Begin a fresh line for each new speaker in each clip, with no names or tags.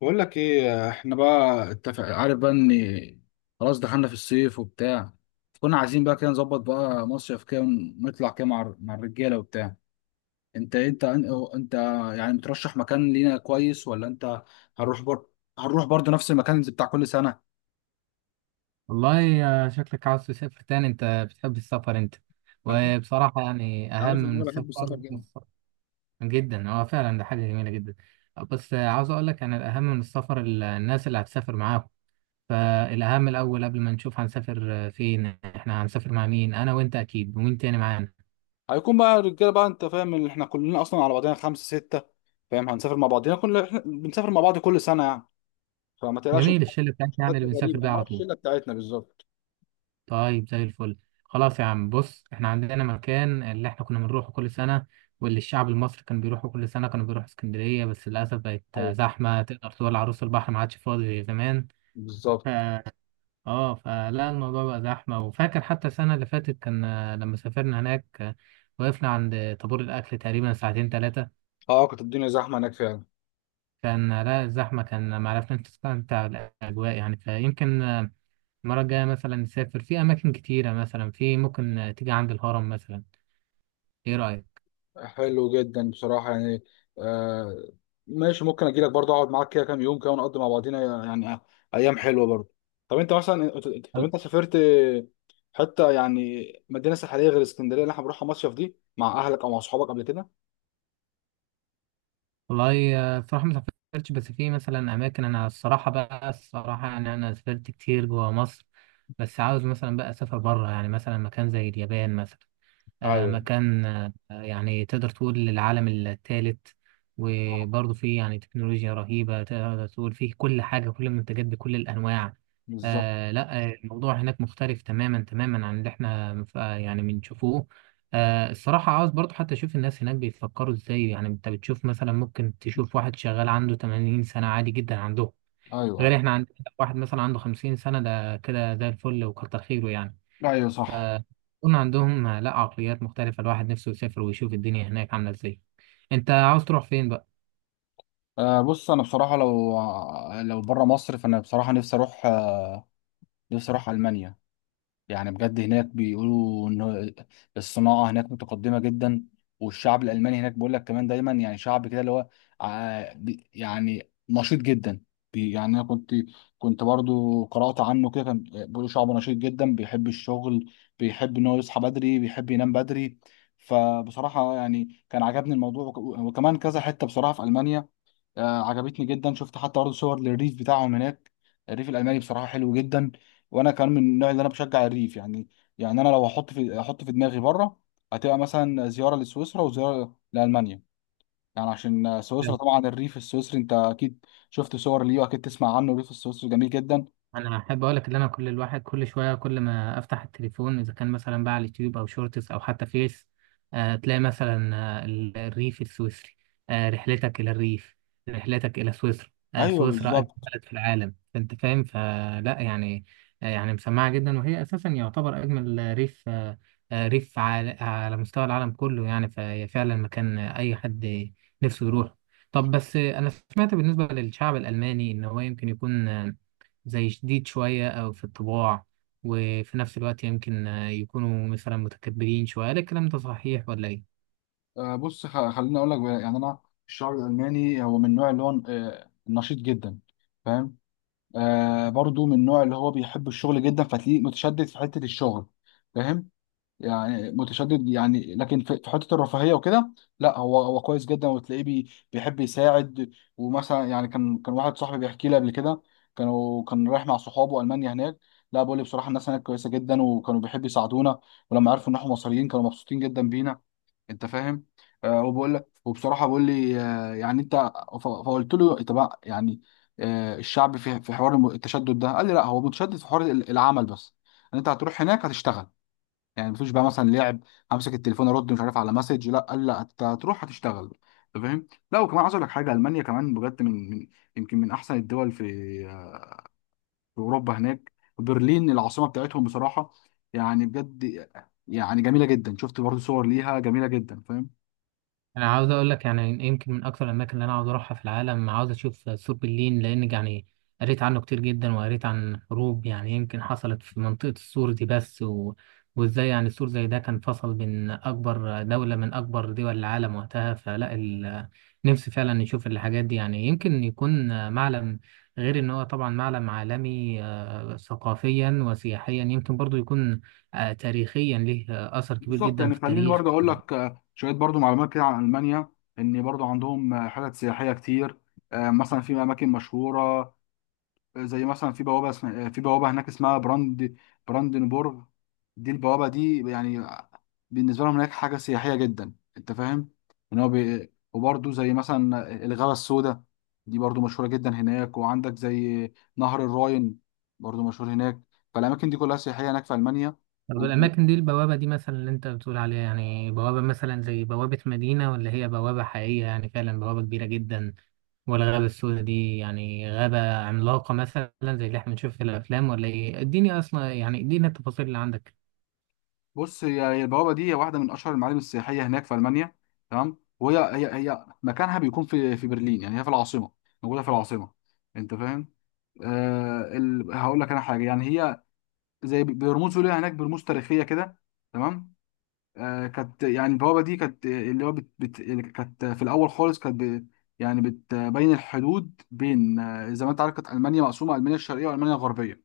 بقول لك ايه، احنا بقى اتفق، عارف بقى ان خلاص دخلنا في الصيف وبتاع. كنا عايزين بقى كده نظبط بقى مصيف كده، نطلع كده مع الرجاله وبتاع. انت انت انت يعني بترشح مكان لينا كويس؟ ولا انت هنروح بر... هنروح برضه نفس المكان اللي بتاع كل سنه؟
والله شكلك عاوز تسافر تاني انت. بتحب السفر انت.
أكيد.
وبصراحة يعني
انت
اهم
عارف ان
من
انا بحب السفر
السفر
جدا.
جدا هو فعلا ده حاجة جميلة جدا. بس عاوز اقول لك انا الاهم من السفر الناس اللي هتسافر معاهم. فالاهم الاول قبل ما نشوف هنسافر فين احنا هنسافر مع مين، انا وانت اكيد ومين تاني معانا.
هيكون بقى الرجاله بقى، انت فاهم ان احنا كلنا اصلا على بعضنا خمسه سته، فاهم، هنسافر مع بعضنا كلنا، احنا بنسافر مع بعض كل سنه يعني. فما تقلقش،
جميل،
مش
الشلة بتاعتنا يعني
حد
اللي بنسافر
غريب
بيها
انا، هو
على طول.
الشله بتاعتنا بالظبط.
طيب زي الفل. خلاص يا عم، بص احنا عندنا مكان اللي احنا كنا بنروحه كل سنة، واللي الشعب المصري كان بيروحه كل سنة. كانوا بيروحوا اسكندرية بس للأسف بقت
ايوه،
زحمة. تقدر تقول عروس البحر ما عادش فاضي زي زمان. ف...
بالظبط.
اه فلا الموضوع بقى زحمة. وفاكر حتى السنة اللي فاتت كان لما سافرنا هناك، وقفنا عند طابور الأكل تقريبا ساعتين ثلاثة.
اه كانت الدنيا زحمه هناك فعلا.
كان لا الزحمة، كان ما عرفناش نستمتع بالأجواء يعني. فيمكن المرة الجاية مثلا نسافر في أماكن كتيرة، مثلا في ممكن تيجي عند الهرم مثلا. ايه رأيك؟
حلو جدا بصراحه يعني. آه ماشي، ممكن اجي لك برضه اقعد معاك كده كام يوم كده ونقضي مع بعضينا يعني ايام حلوه برضه. طب انت مثلا طب
وال-
انت سافرت حته يعني، مدينه ساحليه غير اسكندريه اللي احنا بنروحها مصيف دي، مع اهلك او مع اصحابك قبل كده؟
والله بصراحة ما سافرتش، بس في مثلا اماكن. انا الصراحة بقى الصراحة يعني انا سافرت كتير جوا مصر، بس عاوز مثلا بقى اسافر بره يعني، مثلا مكان زي اليابان مثلا.
ايوه،
مكان يعني تقدر تقول العالم الثالث. وبرضه فيه يعني تكنولوجيا رهيبة، تقدر تقول فيه كل حاجة، كل المنتجات بكل الأنواع.
بالظبط.
آه لا آه، الموضوع هناك مختلف تماما تماما عن اللي احنا يعني بنشوفوه. الصراحة عاوز برضه حتى أشوف الناس هناك بيفكروا إزاي. يعني أنت بتشوف مثلا، ممكن تشوف واحد شغال عنده 80 سنة عادي جدا عندهم. غير
ايوه
احنا عندنا واحد مثلا عنده 50 سنة ده كده زي الفل وكتر خيره يعني.
ايوه. ايوه صح.
يكون عندهم لا عقليات مختلفة. الواحد نفسه يسافر ويشوف الدنيا هناك عاملة ازاي. انت عاوز تروح فين بقى؟
بص، انا بصراحه لو بره مصر فانا بصراحه نفسي اروح المانيا. يعني بجد هناك بيقولوا ان الصناعه هناك متقدمه جدا. والشعب الالماني هناك بيقول لك كمان دايما يعني شعب كده اللي هو يعني نشيط جدا. يعني انا كنت، برضو قرات عنه كده، كان بيقولوا شعب نشيط جدا بيحب الشغل، بيحب ان هو يصحى بدري بيحب ينام بدري. فبصراحه يعني كان عجبني الموضوع، وكمان كذا حته بصراحه في المانيا عجبتني جدا، شفت حتى برضه صور للريف بتاعهم هناك. الريف الالماني بصراحه حلو جدا. وانا كمان من النوع اللي انا بشجع الريف يعني. يعني انا لو احط في دماغي بره هتبقى مثلا زياره لسويسرا وزياره لالمانيا. يعني عشان سويسرا طبعا، الريف السويسري انت اكيد شفت صور ليه واكيد تسمع عنه، الريف السويسري جميل جدا.
انا احب اقول لك ان انا كل، الواحد كل شويه كل ما افتح التليفون، اذا كان مثلا بقى على اليوتيوب او شورتس او حتى فيس، تلاقي مثلا الريف السويسري. رحلتك الى الريف. رحلتك الى سويسرا.
ايوه
سويسرا اجمل
بالظبط.
بلد في العالم، فانت فاهم فلا يعني. يعني مسمعه جدا، وهي اساسا يعتبر اجمل ريف. ريف على مستوى العالم كله يعني. فهي فعلا مكان اي حد نفسه يروح. طب بس انا سمعت بالنسبه للشعب الالماني ان هو يمكن يكون زي شديد شوية أو في الطباع، وفي نفس الوقت يمكن يكونوا مثلا متكبرين شوية. هل الكلام ده صحيح ولا إيه؟
بص، خليني اقول لك بقى، يعني انا الشعب الالماني هو من النوع اللي هو نشيط جدا. فاهم. برضو من النوع اللي هو بيحب الشغل جدا، فتلاقيه متشدد في حتة الشغل. فاهم. يعني متشدد يعني، لكن في حتة الرفاهية وكده لا، هو كويس جدا وتلاقيه بيحب يساعد. ومثلا يعني كان واحد صاحبي بيحكي لي قبل كده، كان رايح مع صحابه ألمانيا هناك. لا، بقول لي بصراحة الناس هناك كويسة جدا وكانوا بيحبوا يساعدونا، ولما عرفوا ان احنا مصريين كانوا مبسوطين جدا بينا. انت فاهم. وبقول لك، وبصراحه بقول لي يعني انت، فقلت له طب يعني الشعب في حوار التشدد ده، قال لي لا، هو متشدد في حوار العمل بس، ان انت هتروح هناك هتشتغل، يعني مفيش بقى مثلا لعب، امسك التليفون ارد مش عارف على مسج، لا قال لا، انت هتروح هتشتغل. انت فاهم. لا وكمان عايز اقول لك حاجه، المانيا كمان بجد من، يمكن من احسن الدول في اوروبا هناك. برلين العاصمه بتاعتهم بصراحه، يعني بجد يعني جميله جدا، شفت برضه صور ليها جميله جدا، فاهم.
انا عاوز اقول لك يعني يمكن من اكثر الاماكن اللي انا عاوز اروحها في العالم، عاوز اشوف سور برلين. لان يعني قريت عنه كتير جدا، وقريت عن حروب يعني يمكن حصلت في منطقة السور دي. بس وازاي يعني السور زي ده كان فصل بين اكبر دولة من اكبر دول العالم وقتها. فلا نفسي فعلا نشوف الحاجات دي. يعني يمكن يكون معلم. غير ان هو طبعا معلم عالمي ثقافيا وسياحيا. يمكن برضو يكون تاريخيا ليه اثر كبير
بالظبط.
جدا
يعني
في
خليني
التاريخ.
برضه اقول لك شويه برضه معلومات كده عن المانيا، ان برضه عندهم حتت سياحيه كتير. مثلا في اماكن مشهوره، زي مثلا في بوابه اسم- آه، في بوابه هناك اسمها براند، براندنبورغ. دي البوابه دي يعني بالنسبه لهم هناك حاجه سياحيه جدا، انت فاهم، ان هو وبرضه زي مثلا الغابه السوداء، دي برضه مشهوره جدا هناك. وعندك زي نهر الراين برضه مشهور هناك. فالاماكن دي كلها سياحيه هناك في المانيا.
طب الأماكن دي، البوابة دي مثلا اللي أنت بتقول عليها، يعني بوابة مثلا زي بوابة مدينة، ولا هي بوابة حقيقية يعني فعلا بوابة كبيرة جدا؟ والغابة السوداء دي يعني غابة عملاقة مثلا زي اللي احنا بنشوف في الأفلام ولا إيه؟ اديني أصلا، يعني اديني التفاصيل اللي عندك.
بص، هي البوابه دي واحده من اشهر المعالم السياحيه هناك في المانيا، تمام، وهي هي هي مكانها بيكون في برلين، يعني هي في العاصمه، موجوده في العاصمه، انت فاهم. هقول لك انا حاجه، يعني هي زي برموز ليها هناك، برموز تاريخيه كده، تمام. كانت، يعني البوابه دي كانت اللي هو كانت في الاول خالص، يعني بتبين الحدود بين زي ما انت عارف كانت المانيا مقسومه، المانيا الشرقيه والمانيا الغربيه،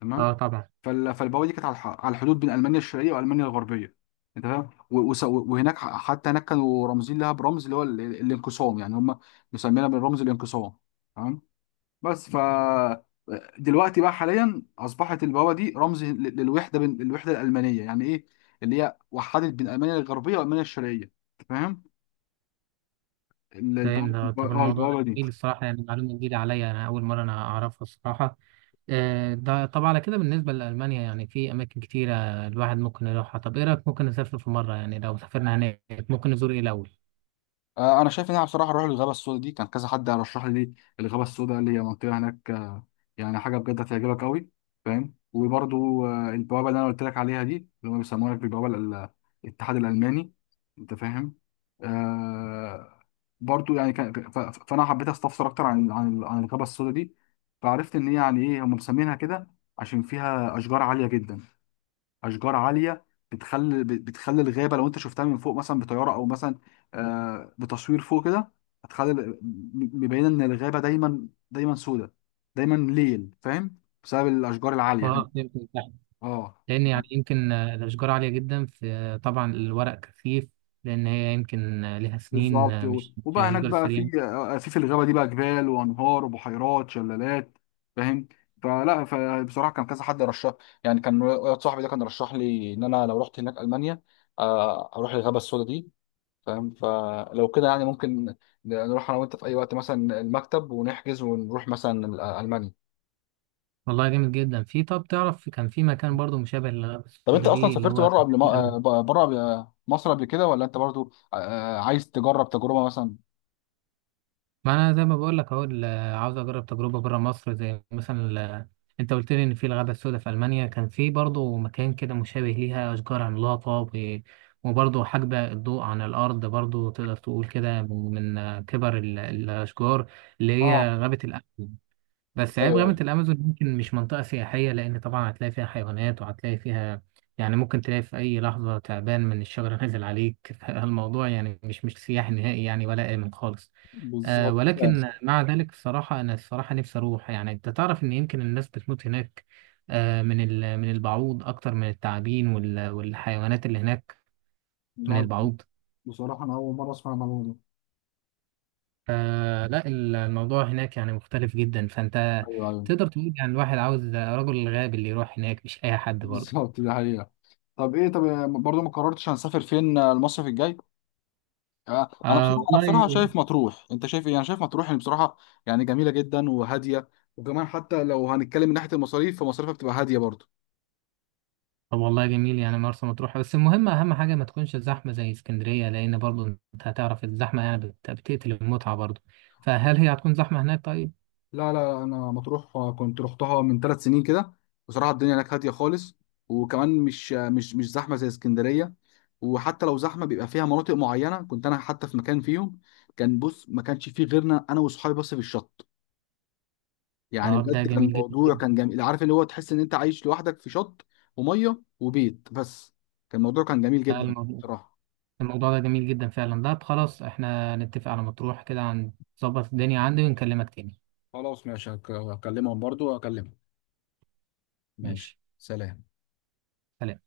تمام.
أه طبعا.
فالبوابه دي كانت على على الحدود بين المانيا الشرقيه والمانيا الغربيه، انت فاهم. وهناك حتى هناك كانوا رامزين لها برمز اللي هو الانقسام، يعني هم مسمينها بالرمز الانقسام، تمام. بس ف دلوقتي بقى حاليا اصبحت البوابه دي رمز للوحده، بين الوحده الالمانيه يعني ايه، اللي هي وحدت بين المانيا الغربيه والمانيا الشرقيه، انت فاهم. ال-
فاهم
البوابه
ده.
الب-
طب
اه
الموضوع ده
البوابه دي.
جميل الصراحة، يعني معلومة جديدة عليا. أنا أول مرة أنا أعرفها الصراحة. ده طب على كده بالنسبة لألمانيا يعني في أماكن كتيرة الواحد ممكن يروحها. طب إيه رأيك ممكن نسافر في مرة؟ يعني لو سافرنا هناك ممكن نزور إيه الأول؟
انا شايف ان انا بصراحه اروح للغابه السوداء دي، كان كذا حد رشح لي الغابه السوداء، اللي هي منطقه هناك يعني حاجه بجد هتعجبك قوي، فاهم. وبرضو البوابه اللي انا قلت لك عليها دي، اللي هم بيسموها لك بالبوابه الاتحاد الالماني، انت فاهم. آه برضو يعني كان فانا حبيت استفسر اكتر عن الغابه السوداء دي، فعرفت ان هي يعني ايه هم مسمينها كده عشان فيها اشجار عاليه جدا. اشجار عاليه بتخلي الغابه لو انت شفتها من فوق مثلا بطياره، او مثلا بتصوير فوق كده، هتخلي مبينه ان الغابه دايما دايما سودة، دايما ليل، فاهم، بسبب الاشجار العاليه.
اه فهمت.
اه.
لان يعني يمكن الاشجار عاليه جدا، في طبعا الورق كثيف. لان هي يمكن لها سنين
بالظبط.
مش
وبقى هناك
الاشجار
بقى في
السريعه.
في الغابه دي بقى جبال وانهار وبحيرات شلالات، فاهم. فلا، فبصراحه كان كذا حد رشح، يعني كان واحد صاحبي ده كان رشح لي ان انا لو رحت هناك المانيا اروح الغابه السوداء دي، فاهم. فلو كده يعني ممكن نروح انا وانت في اي وقت مثلا المكتب ونحجز ونروح مثلا المانيا.
والله جامد جدا. في طب تعرف كان في مكان برضو مشابه للغابه
طب انت
السوداء
اصلا
دي، اللي
سافرت
هو
بره قبل،
الامن.
ما بره مصر قبل كده، ولا انت برضو عايز تجرب تجربه مثلا؟
ما انا زي ما بقول لك اهو عاوز اجرب تجربه بره مصر، زي مثلا انت قلت لي ان في الغابه السوداء في المانيا، كان في برضو مكان كده مشابه ليها، اشجار عملاقه وبرضو حاجبه الضوء عن الارض. برضو تقدر تقول كده من من، آه، كبر الاشجار، اللي
اه.
هي غابه الامن. بس عيب
ايوه
غابة
ايوه.
الأمازون يمكن مش منطقة سياحية، لأن طبعا هتلاقي فيها حيوانات وهتلاقي فيها، يعني ممكن تلاقي في أي لحظة تعبان من الشجرة نازل عليك فالموضوع يعني مش سياحي نهائي يعني، ولا آمن خالص.
بالظبط
ولكن
فاهم.
مع ذلك الصراحة، أنا الصراحة نفسي أروح. يعني أنت تعرف إن يمكن الناس بتموت هناك من من البعوض أكتر من التعابين والحيوانات اللي هناك. من
لا،
البعوض.
بصراحة أنا أول مرة أسمع الموضوع ده.
لا الموضوع هناك يعني مختلف جدا. فانت
ايوه ايوه.
تقدر تقول يعني الواحد عاوز رجل غاب اللي يروح هناك، مش اي حد برضه.
بالظبط ده حقيقه. طب ايه، طب برضو ما قررتش هنسافر فين المصيف الجاي. انا بصراحه انا بصراحه
والله.
شايف مطروح، انت شايف ايه؟ انا شايف مطروح، يعني بصراحه يعني جميله جدا وهاديه، وكمان حتى لو هنتكلم من ناحيه المصاريف فمصاريفها بتبقى هاديه برضه.
طب والله جميل يعني مرسى مطروح. بس المهم اهم حاجه ما تكونش الزحمه زي اسكندريه، لان برضه انت هتعرف الزحمه يعني بتقتل المتعه برضه. فهل هي هتكون زحمه هناك؟ طيب.
لا لا، انا مطروح كنت رحتها من 3 سنين كده، بصراحه الدنيا هناك هاديه خالص، وكمان مش مش زحمه زي اسكندريه، وحتى لو زحمه بيبقى فيها مناطق معينه، كنت انا حتى في مكان فيهم كان، بص ما كانش فيه غيرنا، انا واصحابي بس في الشط، يعني
طب ده
بجد كان
جميل جدا
الموضوع
جدا.
كان جميل، عارف اللي هو تحس ان انت عايش لوحدك في شط وميه وبيت بس، كان الموضوع كان جميل
آه،
جدا
الموضوع
بصراحة.
الموضوع ده جميل جدا فعلا. ده خلاص احنا نتفق على مطروح كده. هنظبط الدنيا عندي ونكلمك تاني.
خلاص ماشي، هكلمهم، برضو هكلمهم، ماشي
ماشي،
سلام.
سلام.